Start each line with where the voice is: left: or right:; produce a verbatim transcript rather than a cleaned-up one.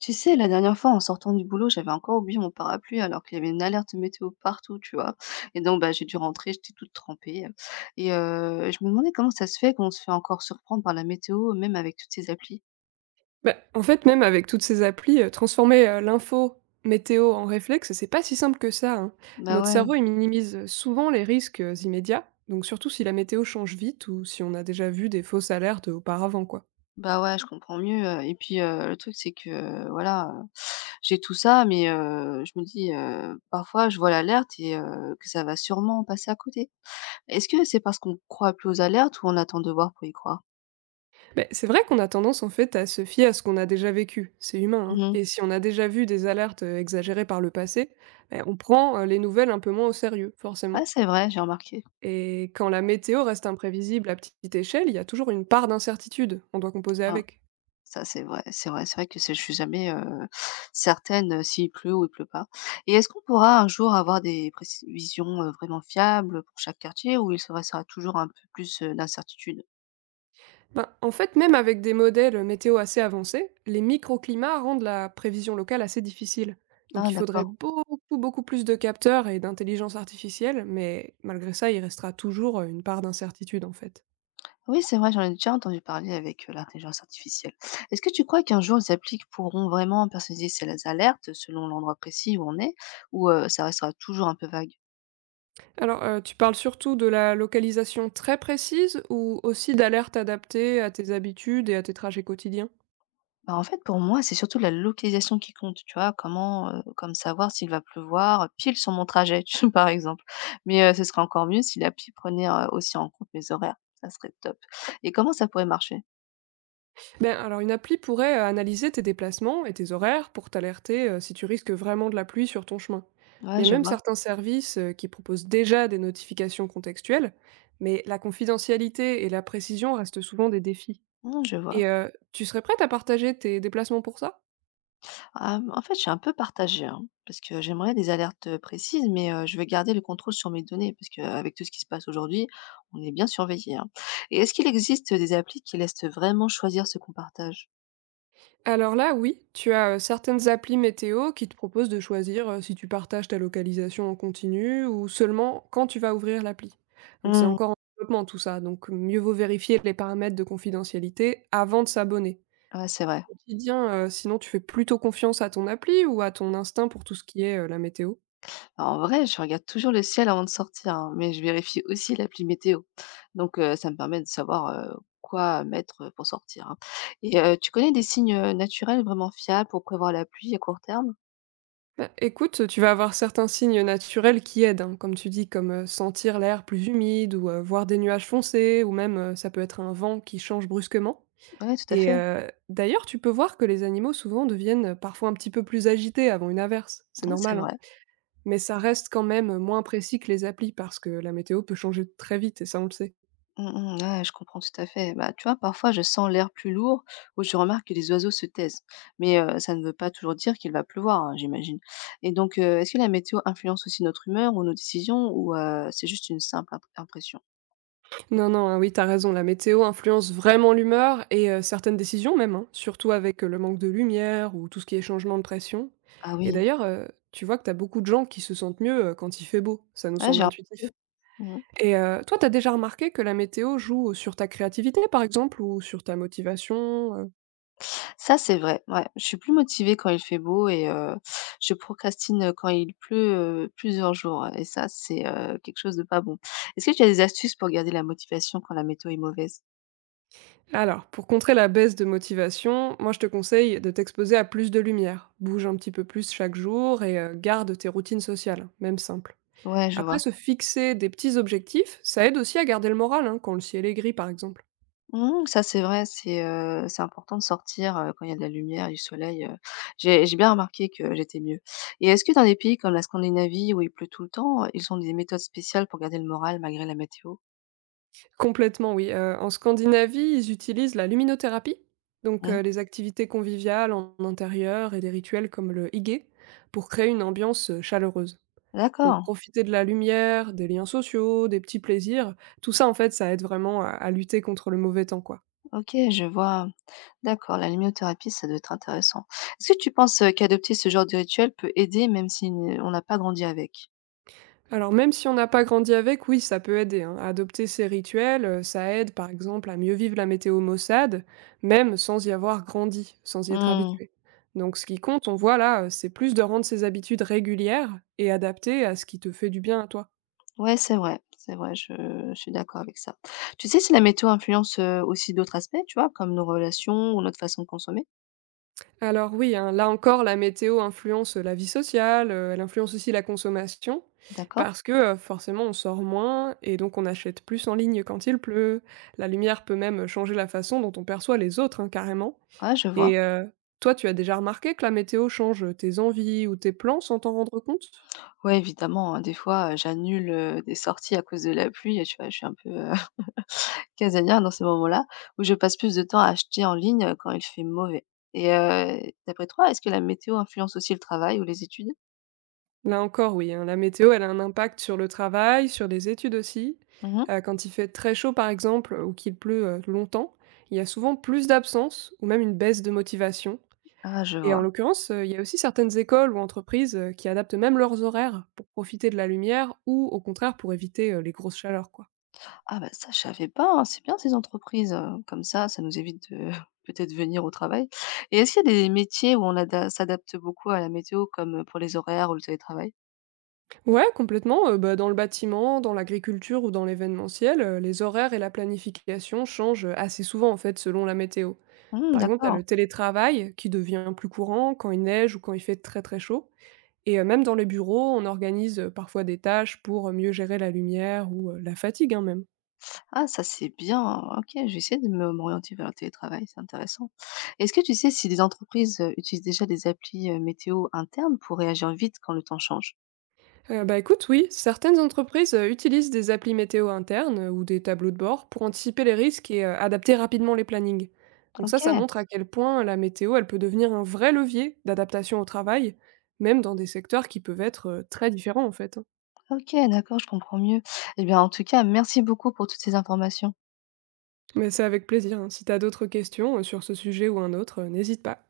left: Tu sais, la dernière fois, en sortant du boulot, j'avais encore oublié mon parapluie alors qu'il y avait une alerte météo partout, tu vois. Et donc, bah, j'ai dû rentrer, j'étais toute trempée. Et euh, je me demandais comment ça se fait qu'on se fait encore surprendre par la météo, même avec toutes ces applis.
right: Bah, en fait, même avec toutes ces applis, heu, transformer, heu, l'info météo en réflexe, c'est pas si simple que ça, hein.
left: Bah
right: Notre
left: ouais,
right: cerveau, il minimise, euh, souvent les risques, heu, immédiats, donc surtout si la météo change vite ou si on a déjà vu des fausses alertes auparavant, quoi.
left: bah ouais, je comprends mieux. euh, Et puis, euh, le truc, c'est que, euh, voilà, euh, j'ai tout ça, mais euh, je me dis, euh, parfois, je vois l'alerte et euh, que ça va sûrement passer à côté. Est-ce que c'est parce qu'on croit plus aux alertes ou on attend de voir pour y croire?
right: Beh, c'est vrai qu'on a tendance, en fait, à se fier à ce qu'on a déjà vécu, c'est humain, hein,
left: Mhm.
right: et si on a déjà vu des alertes heu, exagérées par le passé, beh, on prend, heu, les nouvelles un peu moins au sérieux, forcément.
left: Ouais, c'est vrai, j'ai remarqué.
right: Et quand la météo reste imprévisible à petite échelle, il y a toujours une part d'incertitude, on doit composer
left: Ouais.
right: avec.
left: Ça, c'est vrai, c'est vrai, c'est vrai que c'est je suis jamais, heu, certaine, heu, s'il pleut ou il pleut pas et est-ce qu'on pourra un jour avoir des prévisions heu, vraiment fiables pour chaque quartier ou il se restera toujours un peu plus, heu, d'incertitude?
right: Ben, en fait, même avec des modèles météo assez avancés, les microclimats rendent la prévision locale assez difficile. Donc
left: Ah
right: il faudrait
left: d'accord.
right: beaucoup, beaucoup plus de capteurs et d'intelligence artificielle, mais malgré ça, il restera toujours euh, une part d'incertitude, en fait.
left: Oui, c'est vrai, j'en ai déjà entendu parler avec, heu, l'intelligence artificielle. Est-ce que tu crois qu'un jour les appliques pourront vraiment personnaliser ces les alertes selon l'endroit précis où on est ou, heu, ça restera toujours un peu vague?
right: Alors, euh, tu parles surtout de la localisation très précise ou aussi d'alertes adaptées à tes habitudes et à tes trajets quotidiens?
left: Bah, en fait, pour moi, c'est surtout la localisation qui compte, tu vois? Comment, heu, comme savoir s'il va pleuvoir pile sur mon trajet, tu vois, par exemple. Mais, heu, ce serait encore mieux si l'appli prenait, heu, aussi en compte mes horaires, ça serait top. Et comment ça pourrait marcher?
right: Ben, alors une appli pourrait euh, analyser tes déplacements et tes horaires pour t'alerter, euh, si tu risques vraiment de la pluie sur ton chemin. Il
left: Ouais,
right: y a
left: je
right: même
left: vois.
right: certains services euh, qui proposent déjà des notifications contextuelles, mais la confidentialité et la précision restent souvent des défis.
left: Mmh, je vois.
right: Et euh, tu serais prête à partager tes déplacements pour ça?
left: Ah, en fait, je suis un peu partagée, hein, parce que j'aimerais des alertes, précises, mais, heu, je veux garder le contrôle sur mes données parce qu'avec tout ce qui se passe aujourd'hui, on est bien surveillés, hein. Et est-ce qu'il existe des applis qui laissent vraiment choisir ce qu'on partage?
right: Alors là, oui, tu as, heu, certaines applis météo qui te proposent de choisir, heu, si tu partages ta localisation en continu ou seulement quand tu vas ouvrir l'appli. Donc c'est
left: Mmh.
right: encore en développement, tout ça, donc mieux vaut vérifier les paramètres de confidentialité avant de s'abonner.
left: Ouais, c'est vrai.
right: Au quotidien, heu, sinon tu fais plutôt confiance à ton appli ou à ton instinct pour tout ce qui est, heu, la météo?
left: En vrai, je regarde toujours le ciel avant de sortir, hein, mais je vérifie aussi l'appli météo. Donc, euh, ça me permet de savoir euh, quoi mettre euh, pour sortir, hein. Et euh, tu connais des signes euh, naturels vraiment fiables pour prévoir la pluie à court terme?
right: Bah, écoute, tu vas avoir certains signes naturels qui aident, hein, comme tu dis, comme, heu, sentir l'air plus humide ou, heu, voir des nuages foncés ou même, heu, ça peut être un vent qui change brusquement.
left: Oui, tout à
right: Et
left: fait.
right: heu, d'ailleurs, tu peux voir que les animaux souvent deviennent parfois un petit peu plus agités avant une averse. C'est
left: Ouais, c'est
right: normal, hein,
left: vrai.
right: mais ça reste quand même moins précis que les applis parce que la météo peut changer très vite et ça, on le sait.
left: Mm, mm, ouais, je comprends tout à fait. Bah, tu vois, parfois, je sens l'air plus lourd ou je remarque que les oiseaux se taisent. Mais euh, ça ne veut pas toujours dire qu'il va pleuvoir, hein, j'imagine. Et donc, euh, est-ce que la météo influence aussi notre humeur ou nos décisions ou euh, c'est juste une simple imp- impression?
right: Non, non, hein, oui, t'as raison, la météo influence vraiment l'humeur et, heu, certaines décisions même, hein, surtout avec, heu, le manque de lumière ou tout ce qui est changement de pression.
left: Ah
right: Et
left: oui.
right: d'ailleurs, heu, tu vois que t'as beaucoup de gens qui se sentent mieux, heu, quand il fait beau. Ça nous
left: Ouais,
right: semble
left: j'ai
right: intuitif.
left: remarqué. Mmh.
right: Et heu, toi, t'as déjà remarqué que la météo joue sur ta créativité, par exemple, ou sur ta motivation, heu?
left: Ça, c'est vrai, ouais. Je suis plus motivée quand il fait beau et heu, je procrastine, quand il pleut, heu, plusieurs jours hein, et ça, c'est, heu, quelque chose de pas bon. Est-ce que tu as des astuces pour garder la motivation quand la météo est mauvaise?
right: Alors, pour contrer la baisse de motivation, moi je te conseille de t'exposer à plus de lumière. Bouge un petit peu plus chaque jour et euh, garde tes routines sociales, même simples.
left: Ouais, je
right: Après,
left: vois.
right: se fixer des petits objectifs, ça aide aussi à garder le moral, hein, quand le ciel est gris par exemple.
left: Mmh, ça, c'est vrai, c'est, heu, c'est important de sortir, heu, quand il y a de la lumière, du soleil, heu. J'ai j'ai bien remarqué que j'étais mieux et est-ce que dans des pays comme la Scandinavie où il pleut tout le temps, ils ont des méthodes spéciales pour garder le moral malgré la météo?
right: Complètement, oui. Euh, en Scandinavie, ils utilisent la luminothérapie, donc
left: Mmh.
right: euh, les activités conviviales en intérieur et des rituels comme le hygge, pour créer une ambiance euh, chaleureuse. Donc
left: D'accord,
right: profiter de la lumière, des liens sociaux, des petits plaisirs, tout ça, en fait, ça aide vraiment à à lutter contre le mauvais temps, quoi.
left: OK, je vois. D'accord, la lumiothérapie, ça doit être intéressant. Est-ce que tu penses, heu, qu'adopter ce genre de rituel peut aider même si n on n'a pas grandi avec?
right: Alors même si on n'a pas grandi avec, oui, ça peut aider, hein. Adopter ces rituels, heu, ça aide par exemple à mieux vivre la météo maussade, même sans y avoir grandi, sans y être
left: Mmh.
right: habitué. Donc ce qui compte, on voit là, heu, c'est plus de rendre ces habitudes régulières et adaptées à ce qui te fait du bien à toi.
left: Ouais, c'est vrai, c'est vrai, je je suis d'accord avec ça. Tu sais si la météo influence, heu, aussi d'autres aspects, tu vois? Comme nos relations ou notre façon de consommer?
right: Alors oui, hein, là encore, la météo influence la vie sociale, heu, elle influence aussi la consommation
left: D'accord.
right: parce que, heu, forcément, on sort moins et donc on achète plus en ligne quand il pleut. La lumière peut même changer la façon dont on perçoit les autres, hein, carrément.
left: Ouais, je vois.
right: Et heu, toi, tu as déjà remarqué que la météo change tes envies ou tes plans sans t'en rendre compte?
left: Ouais, évidemment, hein, des fois, heu, j'annule, heu, des sorties à cause de la pluie et tu vois, je suis un peu, heu, casanière dans ces moments-là, où je passe plus de temps à acheter en ligne, heu, quand il fait mauvais et heu, d'après toi, est-ce que la météo influence aussi le travail ou les études?
right: Là encore, oui, hein, la météo, elle a un impact sur le travail, sur les études aussi.
left: Mmh.
right: Heu, quand il fait très chaud, par exemple, ou qu'il pleut, heu, longtemps, il y a souvent plus d'absences ou même une baisse de motivation.
left: Ah je
right: Et en
left: vois.
right: l'occurrence, heu, il y a aussi certaines écoles ou entreprises, heu, qui adaptent même leurs horaires pour profiter de la lumière ou au contraire pour éviter, heu, les grosses chaleurs, quoi.
left: Ah bah ça je savais pas, hein, c'est bien ces entreprises, heu, comme ça, ça nous évite de peut-être venir au travail et est-ce qu'il y a des métiers où on ada s'adapte beaucoup à la météo comme, pour les horaires ou le télétravail?
right: Ouais, complètement, heu, bah, dans le bâtiment, dans l'agriculture ou dans l'événementiel, heu, les horaires et la planification changent, heu, assez souvent, en fait, selon la météo.
left: Mmh,
right: Par exemple, tu as
left: d'accord.
right: le télétravail qui devient plus courant quand il neige ou quand il fait très, très chaud. Et heu, même dans les bureaux, on organise, heu, parfois des tâches pour, heu, mieux gérer la lumière ou, heu, la fatigue, hein, même.
left: Ah ça c'est bien, OK, je vais essayer de me m'orienter vers le télétravail, c'est intéressant. Est-ce que tu sais si des entreprises, heu, utilisent déjà des applis, heu, météo internes pour réagir vite quand le temps change?
right: Heu, bah, écoute, oui, certaines entreprises, heu, utilisent des applis météo internes, heu, ou des tableaux de bord pour anticiper les risques et, heu, adapter rapidement les plannings. Donc ça, ça
left: OK,
right: montre à quel point la météo, elle peut devenir un vrai levier d'adaptation au travail, même dans des secteurs qui peuvent être, heu, très différents, en fait, hein.
left: OK, d'accord, je comprends mieux. Et bien, en tout cas, merci beaucoup pour toutes ces informations.
right: Mais c'est avec plaisir, hein. Si t'as d'autres questions, heu, sur ce sujet ou un autre, heu, n'hésite pas.